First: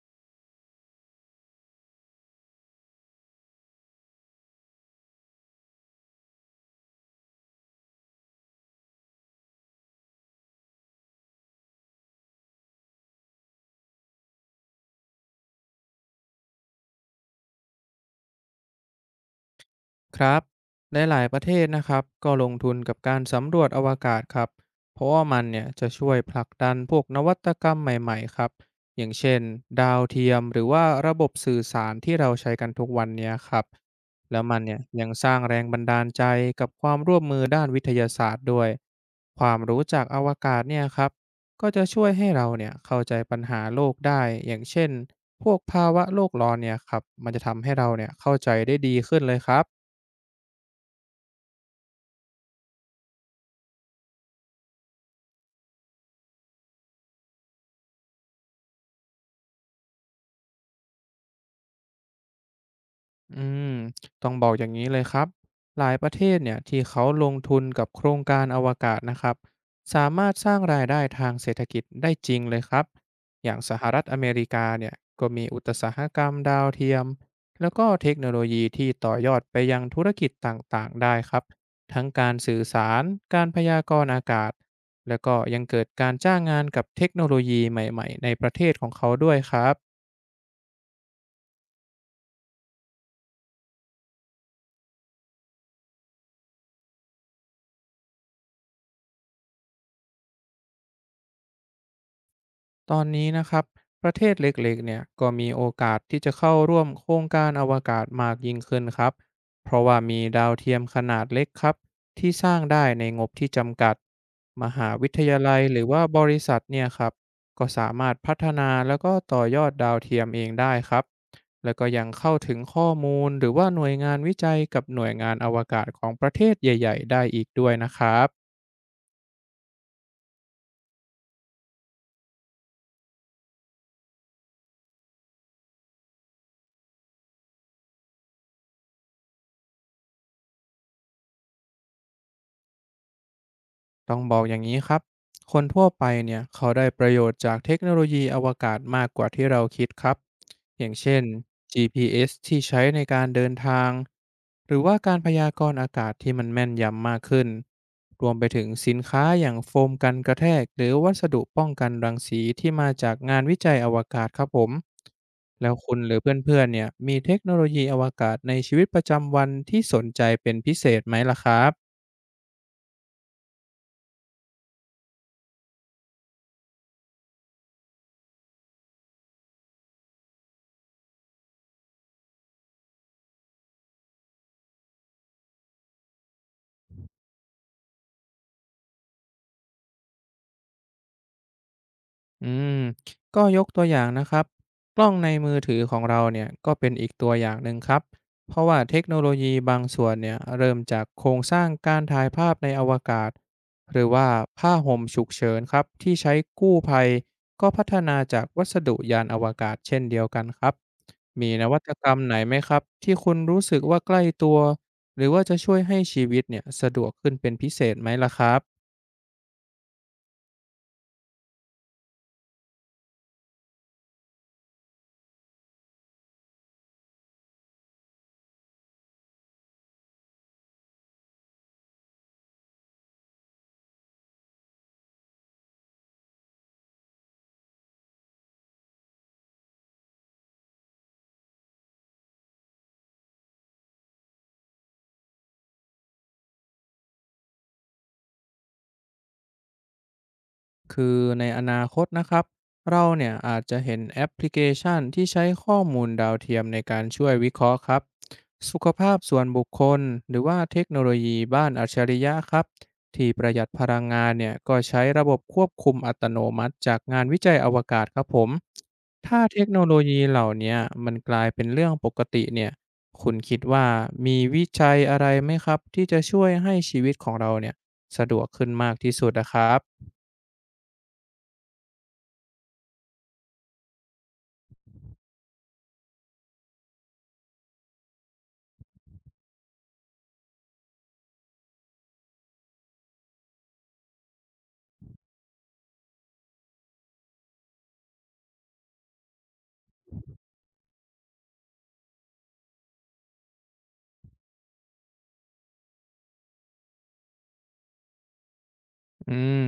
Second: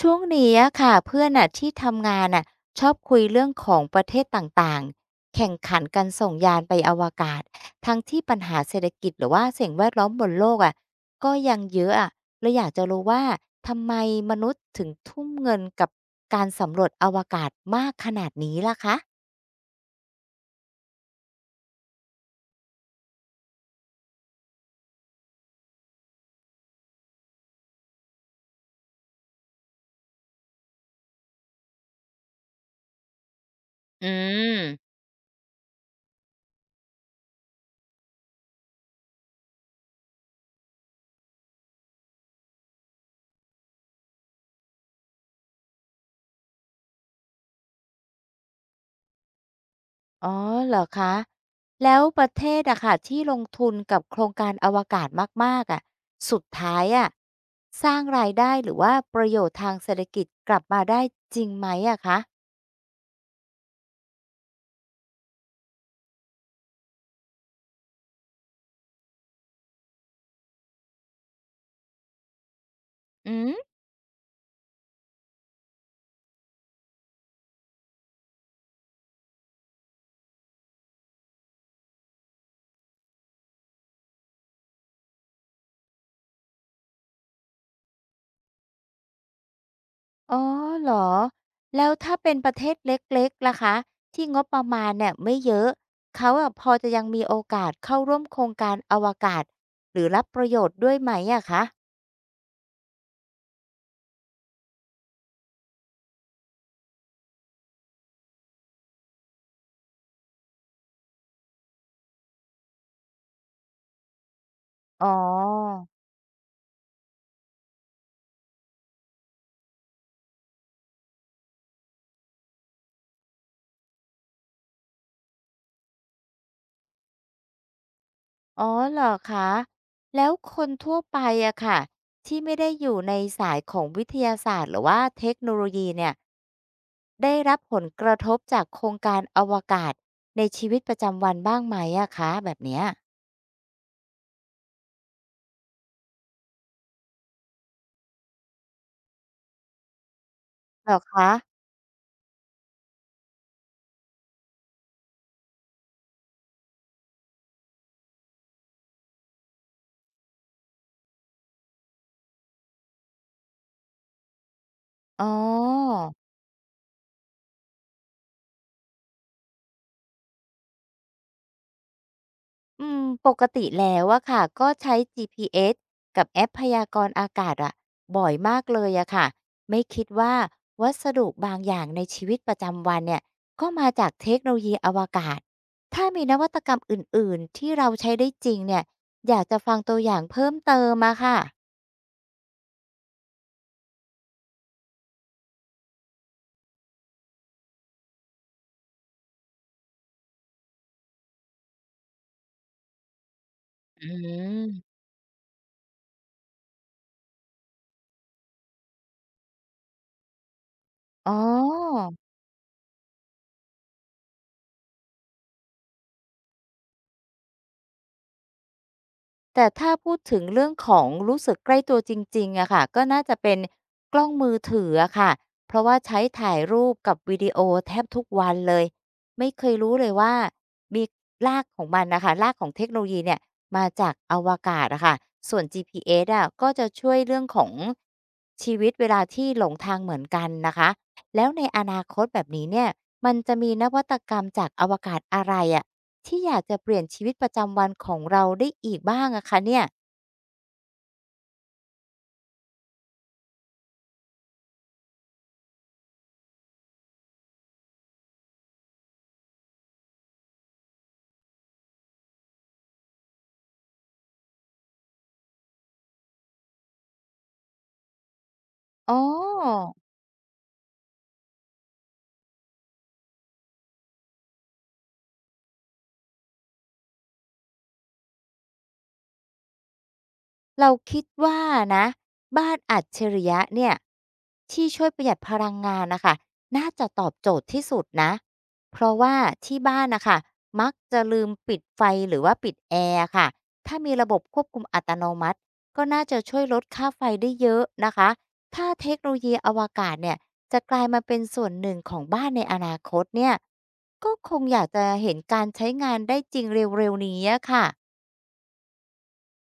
ช่วงนี้อะค่ะเพื่อนอะที่ทำงานอะชอบคุยเรื่องของประเทศต่างๆแข่งขันกันส่งยานไปอวกาศทั้งที่ปัญหาเศรษฐกิจหรือว่าสิ่งแวดล้อมบนโลกอะก็ยังเยอะอะเราอยากจะรู้ว่าทำไมมนุษย์ถึงทุ่มเงินกับการสำรวจอวกาศมากขนาดนี้ล่ะคะครับหลายๆประเทศนะครับก็ลงทุนกับการสำรวจอวกาศครับเพราะว่ามันเนี่ยจะช่วยผลักดันพวกนวัตกรรมใหม่ๆครับอย่างเช่นดาวเทียมหรือว่าระบบสื่อสารที่เราใช้กันทุกวันเนี้ยครับอืแล้วมันเนี่ยม ยังสร้างแรงบันดาลใจกับความร่วมมือด้านวิทยาศาสตร์ด้วยความรู้จากอวกาศเนี่ยครับก็จะช่วยให้เราเนี่ยเข้าใจปัญหาโลกได้อย่างเช่นพวกภาวะโลกร้อนเนี่ยครับมันจะทำให้เราเนี่ยเข้าใจได้ดีขึ้นเลยครับ อ๋อเหรอคะแล้วประเทศอะค่ะที่ลงทุนกับโครงการอวกาศมากๆอะสุดท้ายอะสร้างรายได้หรือว่าประโยชน์ทางเศรษฐกิจกลับมาได้จริงไหมอะคะอืมต้องบอกอย่างนี้เลยครับหลายประเทศเนี่ยที่เขาลงทุนกับโครงการอวกาศนะครับสามารถสร้างรายได้ทางเศรษฐกิจได้จริงเลยครับอือย่างสมหรัฐอเมริกาเนี่ยก็มีอุตสาหกรรมดาวเทียมแล้วก็เทคโนโลยีที่ต่อยอดไปยังธุรกิจต่างๆได้ครับทั้งการสื่อสารการพยากรณ์อากาศแล้วก็ยังเกิดการจ้างงานกับเทคโนโลยีใหม่ๆในประเทศของเขาด้วยครับ อ๋อเหรอแล้วถ้าเป็นประเทศเล็กๆล่ะคะที่งบประมาณเนี่ยไม่เยอะเขาอะพอจะยังมีโอกาสเข้าร่วมโครงการอวกาศหรือรับประโยชน์ด้วยไหมอะคะตอนนี้นะครับประเทศเล็กๆเนี่ยก็มีโอกาสที่จะเข้าร่วมโครงการอวกาศมากยิ่งขึ้นครับเพราะว่ามีดาวเทียมขนาดเล็กครับที่สร้างได้ในงบที่จำกัดมหาอ๋วิอ ทยาลัยหรือว่าบริษัทเนี่ยครับก็สามารถพัฒนาแล้วก็ต่อยอดดาวเทียมเองได้ครับแล้วก็ยังเข้าถึงข้อมูลหรือว่าหน่วยงานวิจัยกับหน่วยงานอวกาศของประเทศใหญ่ๆได้อีกด้วยนะครับ อ๋อเหรอคะแล้วคนทั่วไปอะค่ะที่ไม่ได้อยู่ในสายของวิทยาศาสตร์หรือว่าเทคโนโลยีเนี่ยได้รับผลกระทบจากโครงการอวกาศในชีวิตประจำวันบ้างไหมอะคะแบบเนี้ยต้องบอกอย่างนี้ครับคนทั่วไปเนี่ยเขาได้ประโยชน์จากเทคโนโลยีอวกาศมากกว่าที่เราคิดครับ อเหย่ารงอเช่น คะ GPS ที่ใช้ในการเดินทางหรือว่าการพยากรณ์อากาศที่มันแม่นยำมากขึ้นรวมไปถึงสินค้าอย่างโฟมกันกระแทกหรือวัสดุป้องกันรังสีที่มาจากงานวิจัยอวกาศครับผมอ๋อ แล้วคุณหรือเพื่อนๆเนี่ยมีเทคโนโลยีอวกาศในชีวิตประจำวันที่สนใจเป็นพิเศษไหมล่ะครับ อืมปกติแล้วอะค่ะก็ใช้ GPS กับแอปพยากรณ์อากาศอะบ่อยมากเลยอะค่ะไม่คิดว่าวัสดุบางอย่างในชีวิตประจำวันเนี่ยก็มาจากเทคโนโลยีอวกาศถ้ามีนวัตกรรมอื่นๆที่เราใช้ได้จริงเนี่ยอยากจะฟังตัวอย่างเพิ่มเติมอะค่ะอืมก็ยกตัวอย่างนะครับกล้องในมือถือของเราเนี่ยก็เป็นอีกตัวอย่างหนึ่งครับเพราะว่าเทคโนโลยีบางส่วนเนี่ยเริ่มจากโครงสร้างการถ่ายภาพในอวกาศหรืออืว่าผ้าห่มมฉุกเฉินครับที่ใช้กู้ภัยก็พัฒนาจากวัสดุยานอวกาศเช่นเดียวกันครับอ๋มีนวัตอ กรรมไหนไหมครับที่คุณรู้สึกว่าใกล้ตัวหรือว่าจะช่วยให้ชีวิตเนี่ยสะดวกขึ้นเป็นพิเศษไหมล่ะครับ แต่ถ้าพูดถึงเรื่องของรู้สึกใกล้ตัวจริงๆอะค่ะก็น่าจะเป็นกล้องมือถืออะค่ะเพราะว่าใช้ถ่ายรูปกับวิดีโอแทบทุกวันเลยไม่เคยรู้เลยว่ามีรากของมันน่ะค่ะรากของเทคโนโลยีเนี่ยมาจากอวกาศอะค่ะส่วน GPS ออะก็จะช่วยเรื่องของชีวิตเวลาที่หลงทางเหมือนกันนะคะแล้วในอนาคตแบบนี้เนี่ยมันจะมีนวัตกรรมจากอวกาศอะไรอะ ที่อยากจะเปลี่ยนชีวิตประจำวันของเราได้อีกบ้างอะคะเนี่ย คือในอนาคตนะครับเราเนี่ยอาจจะเห็นแอปพลิเคชันที่ใช้ข้อมูลดาวเทียมในการช่วยวิเคราะห์ครับสุขภาพส่วนบุคคลหรือว่าเทคโนโลยีบ้านอัจฉริยะครับที่ประหยัดพลังงานเนี่ยก็ใช้ระบบควบคุมอัตโนมัติจากงานวิจัยอวกาศครับผมอ๋ถ้าเทคโนอ โลยีเหล่าเนี้ยมันกลายเป็นเรื่องปกติเนี่ยคุณคิดว่ามีวิจัยอะไรไหมครับที่จะช่วยให้ชีวิตของเราเนี่ยสะดวกขึ้นมากที่สุดนะครับ เราคิดว่านะบ้านอัจฉริยะเนี่ยที่ช่วยประหยัดพลังงานน่ะคะน่าจะตอบโจทย์ที่สุดนะเพราะว่าที่บ้านนะคะมักจะลืมปิดไฟหรือว่าปิดแอร์ค่ะถ้ามีระบบควบคุมอัตโนมัติก็น่าจะช่วยลดค่าไฟได้เยอะนะคะถ้าเทคโนโลยีอวกาศเนี่ยจะกลายมาเป็นส่วนหนึ่งของบ้านในอนาคตเนี่ยก็คงอยากจะเห็นการใช้งานได้จริงเร็วๆนี้อะค่ะอืม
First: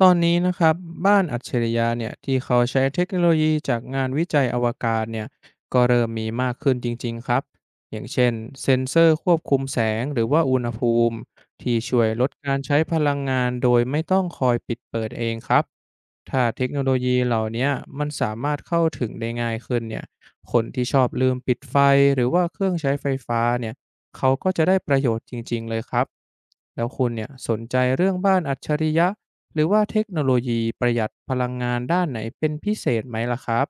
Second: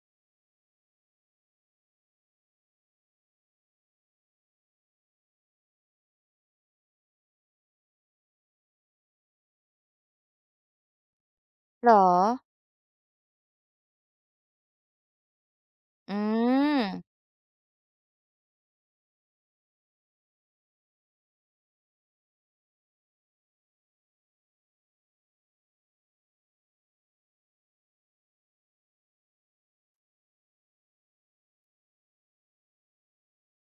ตอนนี้นะครับบ้านอัจฉริยะเนี่ยที่เขาใช้เทคโนโลยีจากงานวิจัยอวกาศเนี่ยก็เริ่มมีมากขึ้นจริงๆครับอย่างเช่นเซ็นเซอร์ควบคุมแสงหรือว่าอุณหภูมิที่หรช่อวยลดการใช้พลังงานโดยไม่ต้องคอยปิดเปิดเองครับอืถ้าเทคโนม โลยีเหล่าเนี้ยมันสามารถเข้าถึงได้ง่ายขึ้นเนี่ยคนที่ชอบลืมปิดไฟหรือว่าเครื่องใช้ไฟฟ้าเนี่ย เขาก็จะได้ประโยชน์จริงๆ เลยครับแล้วคุณเนี่ยสนใจเรื่องบ้านอัจฉริยะหรือว่าเทคโนโลยีประหยัดพลังงานด้านไหนเป็นพิเศษไหมล่ะครับ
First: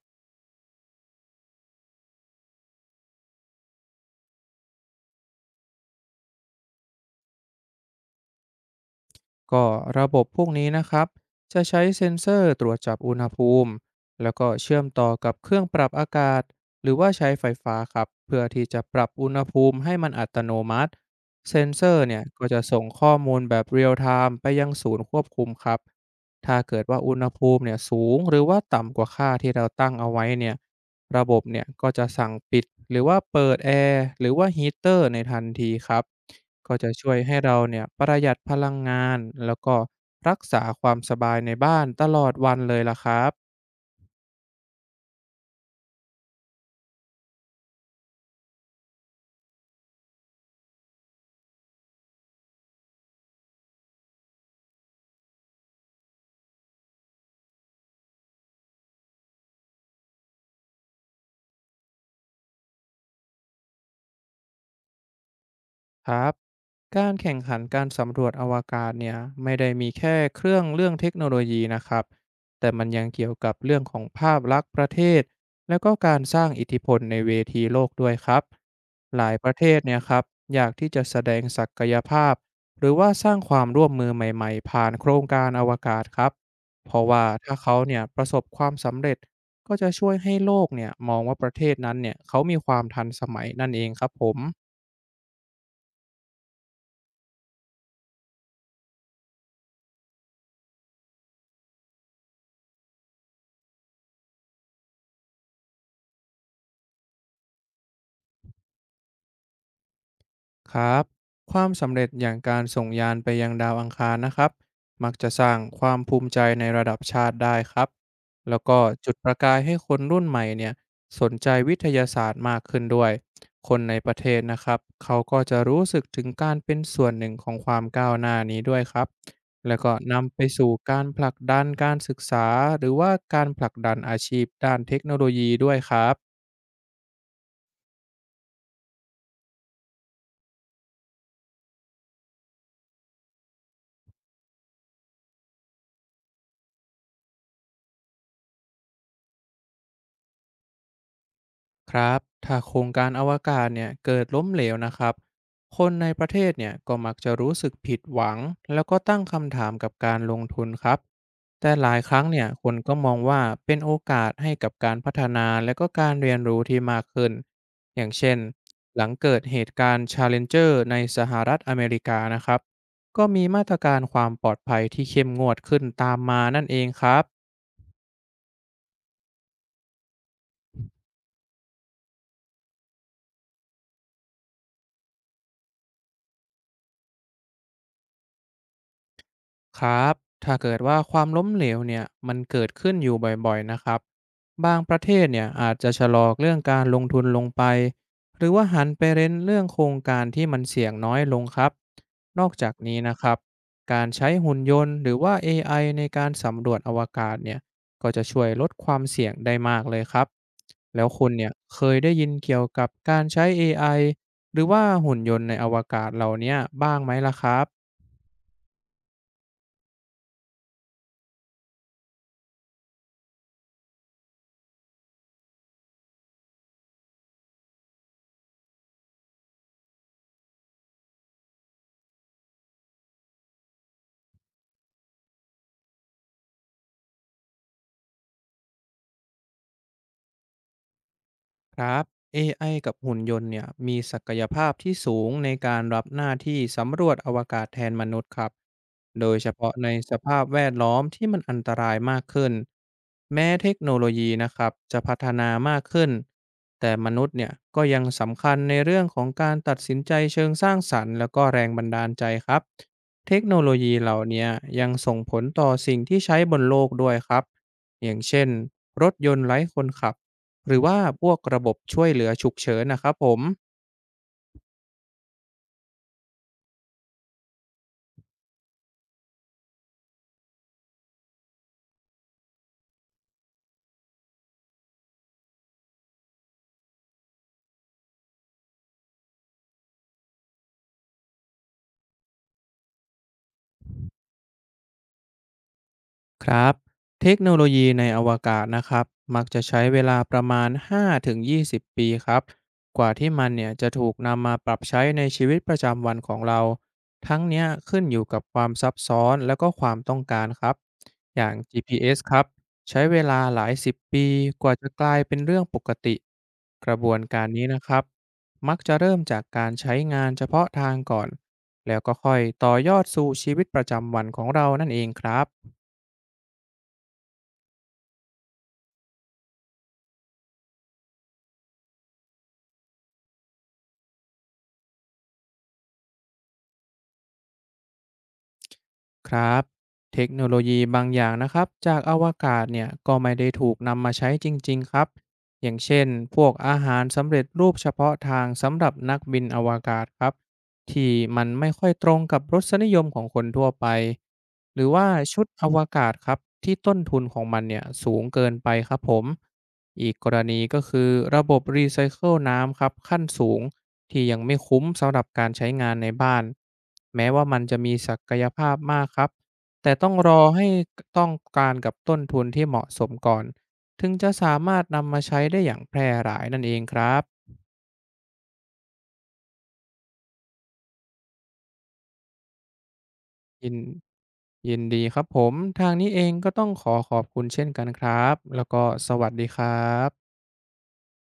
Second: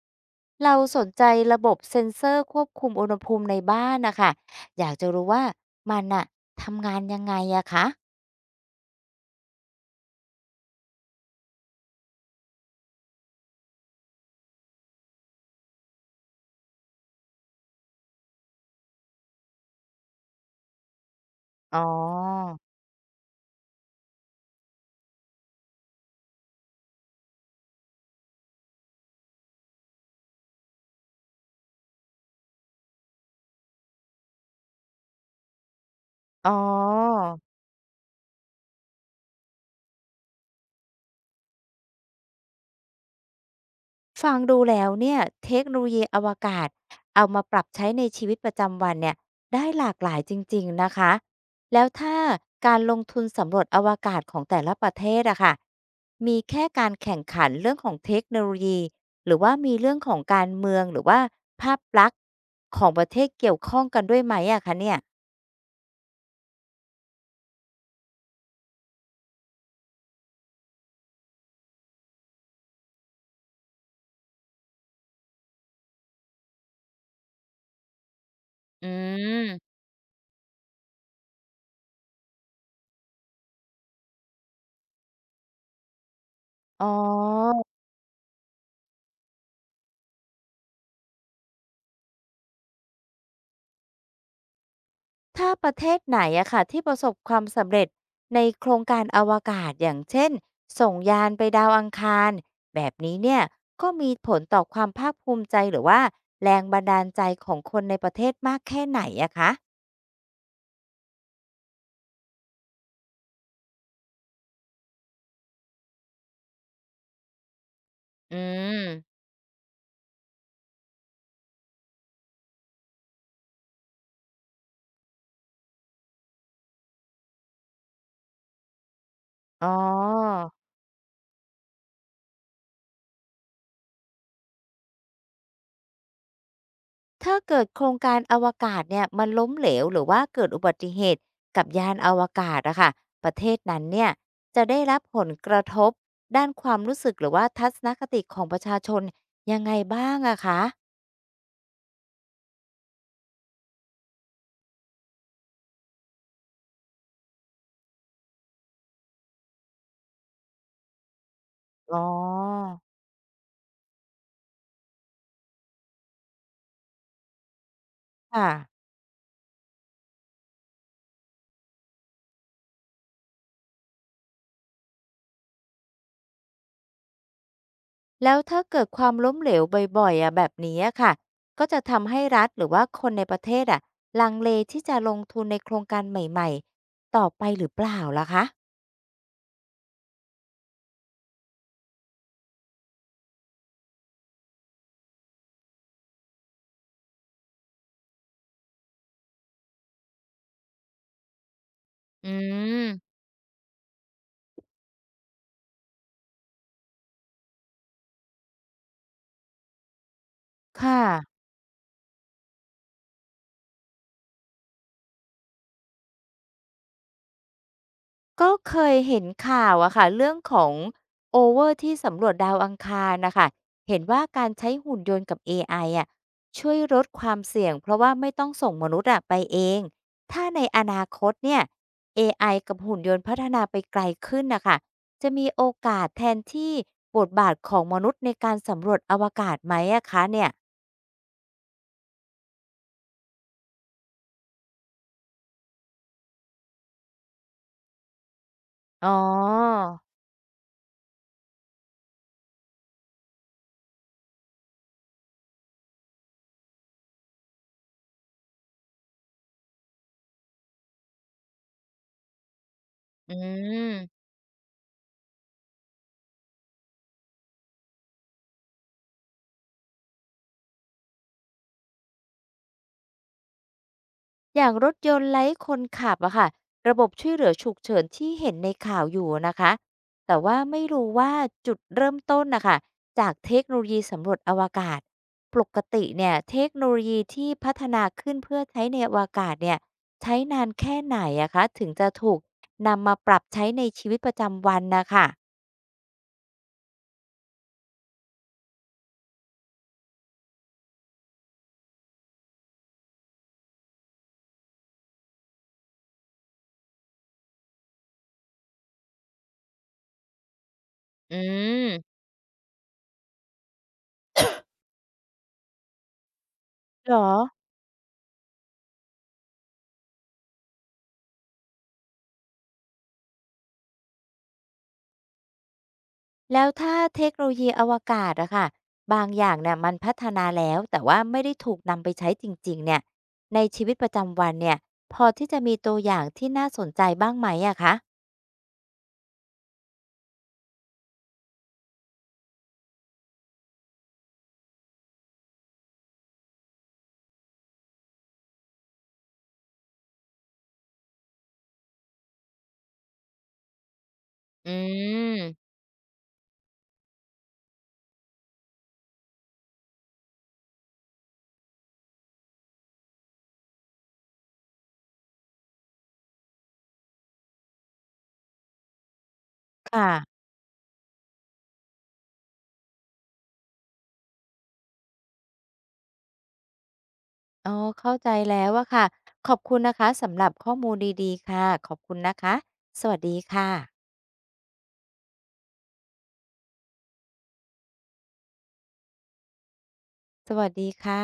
เราสนใจระบบเซ็นเซอร์ควบคุมอุณหภูมิในบ้านนะคะอยากจะรู้ว่ามันน่ะทำงานยังไงอะคะก็ระบบพวกนี้นะครับจะใช้เซ็นเซอร์ตรวจจับอุณหภูมิแล้วก็เชื่อมต่อกับเครื่องปรับอากาศหรือว่าใช้ไฟฟ้าครับเพื่อที่จะปรับอุณหภูมิให้มันอัตโนมัติเซ็นอ๋อเซอร์เนี่ยก็จะส่งข้อมูลแบบเรียลไทม์ไปยังศูนย์ควบคุมครับถ้าเกิดว่าอุณหภูมิเนี่ยสูงหรือว่าต่ำกว่าค่าที่เราตั้งเอาไว้เนี่ยระบบเนี่ยก็จะสั่งปิดหรือว่าเปิดแอร์หรือว่าฮีตเตอร์ในทันทีครับ อ๋อ ก็จะช่วยให้เราเนี่ยประหยัดพลังงานแล้วก็รักษาความสบายในบ้านตลอดวันเลยล่ะครับ ฟังดูแล้วเนี่ยเทคโนโลยีอวกาศเอามาปรับใช้ในชีวิตประจำวันเนี่ยได้หลากหลายจริงๆนะคะแล้วถ้าการลงทุนสำรวจอวกาศของแต่ละประเทศอะค่ะมีแค่การแข่งขันเรื่องของเทคโนโลยีหรือว่ามีเรื่องของการเมืองหรือว่าภาพลักษณ์ของประเทศเกี่ยวข้องกันด้วยไหมอะคะเนี่ยครับการแข่งขันการสำรวจอวกาศเนี่ยไม่ได้มีแค่เครื่องเรื่องเทคโนโลยีนะครับแต่มันยังเกี่ยวกับเรื่องของภาพลักษณ์ประเทศและก็การสร้างอิทธิพลในเวทีโลกด้วยครับอืหลายประเทมศเนี่ยครับอยากที่จะแสดงศักยภาพหรือว่าสร้างความร่วมมือใหม่ๆผ่านโครงการอวกาศครับอ๋เพราะว่าถ้าอ เขาเนี่ยประสบความสำเร็จก็จะช่วยให้โลกเนี่ยมองว่าประเทศนั้นเนี่ยเขามีความทันสมัยนั่นเองครับผม ถ้าประเทศไหนอะค่ะที่ประสบความสำเร็จในโครงการอวกาศอย่างเช่นส่งยานไปดาวอังคารแบบนี้เนี่ยก็มีผลต่อความภาคภูมิใจหรือว่าแรงบันดาลใจของคนในประเทศมากแค่ไหนอะคะครับความสำเร็จอย่างการส่งยานไปยังดาวอังคารนะครับมักจะสร้างความภูมิใจในระดับชาติได้ครับอืแล้วมก็จุดประกายให้คนรุ่นใหม่เนี่ยสนใจวิทยาศาสตร์มากขึ้นด้วยคนในประเทศนะครับเขาก็จะรู้สึกถึงการเป็นส่วนหนึ่งของความก้าวหน้านี้ด้วยครับอ๋อ แล้วก็นำไปสู่การผลักดันการศึกษาหรือว่าการผลักดันอาชีพด้านเทคโนโลยีด้วยครับ ถ้าเกิดโครงการอวกาศเนี่ยมันล้มเหลวหรือว่าเกิดอุบัติเหตุกับยานอวกาศอะค่ะประเทศนั้นเนี่ยจะได้รับผลกระทบด้านความรู้สึกหรือว่าทัศนคติของประชาชนยังไงบ้างอะคะครับถ้าโครงการอวกาศเนี่ยเกิดล้มเหลวนะครับ คนในประเทศเนี่ยก็มักจะรู้สึกผิดหวังแล้วก็ตั้งคำถามกับการลงทุนครับ แต่หลาอ๋ยครั้งเนี่ยคอนก็มองว่าเป็นโอกาสให้กับการพัฒนาและก็การเรียนรู้ที่มากขึ้น อย่างเช่นค่ะหลังเกิดเหตุการณ์ Challenger ในสหรัฐอเมริกานะครับ ก็มีมาตรการความปลอดภัยที่เข้มงวดขึ้นตามมานั่นเองครับ แล้วถ้าเกิดความล้มเหลวบ่อยๆอะแบบนี้อะค่ะก็จะทำให้รัฐหรือว่าคนในประเทศอะลังเลที่จะลงทุนในโครงการใหม่ๆต่อไปหรือเปล่าล่ะคะครับถ้าเกิดว่าความล้มเหลวเนี่ยมันเกิดขึ้นอยู่บ่อยๆนะครับบางประเทศเนี่ยอาจจะชะลอเรื่องการลงทุนลงไป หรือว่าหันไปเน้นเรื่องโครงการที่มันเสี่ยงน้อยลงครับอืนอกจากมนี้นะครับการใช้หุ่นยนต์หรือว่า AI ในการสำรวจอวกาศเนี่ยก็จะช่วยลดความเสี่ยงได้มากเลยครับค่ะ แล้วคุณเนี่ยเคยได้ยินเกี่ยวกับการใช้ AI หรือว่าหุ่นยนต์ในอวกาศเหล่าเนี้ยบ้างไหมล่ะครับ ก็เคยเห็นข่าวอะค่ะเรื่องของโอเวอร์ที่สำรวจดาวอังคารนะคะเห็นว่าการใช้หุ่นยนต์กับเอไออะช่วยลดความเสี่ยงเพราะว่าไม่ต้องส่งมนุษย์อะไปเองถ้าในอนาคตเนี่ยเอไอกับหุ่นยนต์พัฒนาไปไกลขึ้นนะคะจะมีโอกาสแทนที่บทบาทของมนุษย์ในการสำรวจอวกาศไหมอะคะเนี่ยครับ AI กับหุ่นยนต์เนี่ยมีศักยภาพที่สูงในการรับหน้าที่สำรวจอวกาศแทนมนุษย์ครับ อ๋อโดยเฉพาะในสภาพแวดล้อมที่มันอันตรายมากขึ้น แม้เทคโนโลยีนะครับจะพัฒนามากขึ้น แต่มนุษย์เนี่ยก็ยังสำคัญในเรื่องของการตัดสินใจเชิงสร้างสรรค์แล้วก็แรงบันดาลใจครับ เทอืคโนโลยีเหล่าม เนี้ยยังส่งผลต่อสิ่งที่ใช้บนโลกด้วยครับอย่างเช่นรถยนต์ไร้คนขับ หรือว่าพวกระบบช่วยเหลือฉุกเฉินนะครับผม อย่างรถยนต์ไร้คนขับอะค่ะระบบช่วยเหลือฉุกเฉินที่เห็นในข่าวอยู่นะคะแต่ว่าไม่รู้ว่าจุดเริ่มต้นนะคะจากเทคโนโลยีสำรวจอวกาศปกติเนี่ยเทคโนโลยีที่พัฒนาขึ้นเพื่อใช้ในอวกาศเนี่ยใช้นานแค่ไหนอะคะถึงจะถูกนำมาปรับใช้ในชีวิตประจำวันนะคะครับเทคโนโลยีในอวกาศนะครับมักจะใช้เวลาประมาณ5-20ปีครับกว่าที่มันเนี่ยจะถูกนำมาปรับใช้ในชีวิตประจำวันของเราทั้งเนี้ยขึ้นอยู่กับความซับซ้อนและก็ความต้องการครับอือย่าง ม GPS ครับใช้เวลาหลาย10ปีกว่าจะกลายเป็นเรื่องปกติกระบเหรวนอ การนี้นะครับมักจะเริ่มจากการใช้งานเฉพาะทางก่อนแล้วก็ค่อยต่อยอดสู่ชีวิตประจำวันของเรานั่นเองครับ แล้วถ้าเทคโนโลยีอวกาศอะค่ะบางอย่างเนี่ยมันพัฒนาแล้วแต่ว่าไม่ได้ถูกนำไปใช้จริงๆเนี่ยในชีวิตประจำวันเนี่ยพอที่จะมีตัวอย่างที่น่าสนใจบ้างไหมอะคะครับเทคโนโลยีบางอย่างนะครับจากอวกาศเนี่ยก็ไม่ได้ถูกนำมาใช้จริงๆครับ อย่างเช่นพวกอาหารสำเร็จรูปเฉพาะทางสำหรับนักบินอวกาศครับที่มันไม่ค่อยตรงกับรสนิยมของคนทั่วไป อืหรือว่ามชุดอวกาศครับที่ต้นทุนของมันเนี่ยสูงเกินไปครับผมอีกกรณีก็คือระบบรีไซเคิลน้ำครับขั้นสูง ที่ยังไม่คุ้มสำหรับการใช้งานในบ้านแม้ว่ามันจะมีศักยภาพมากครับแต่ต้ค่ะองรอให้ต้องการกับต้นทุนที่เหมาะสมก่อนถึงจะสามารถนำมาใช้ได้อย่างแพร่หลายนั่นเองครับอ๋อเข้าใจแล้วอะค่ะขอบคุณนะคะสำหรับข้อมูลดีๆค่ะขอบคุณนะคะสวัสดีค่ะยินยินดีครับผมทางนี้เองก็ต้องขอขอบคุณเช่นกันครับแล้วก็สวัสดีครับสวัสดีค่ะ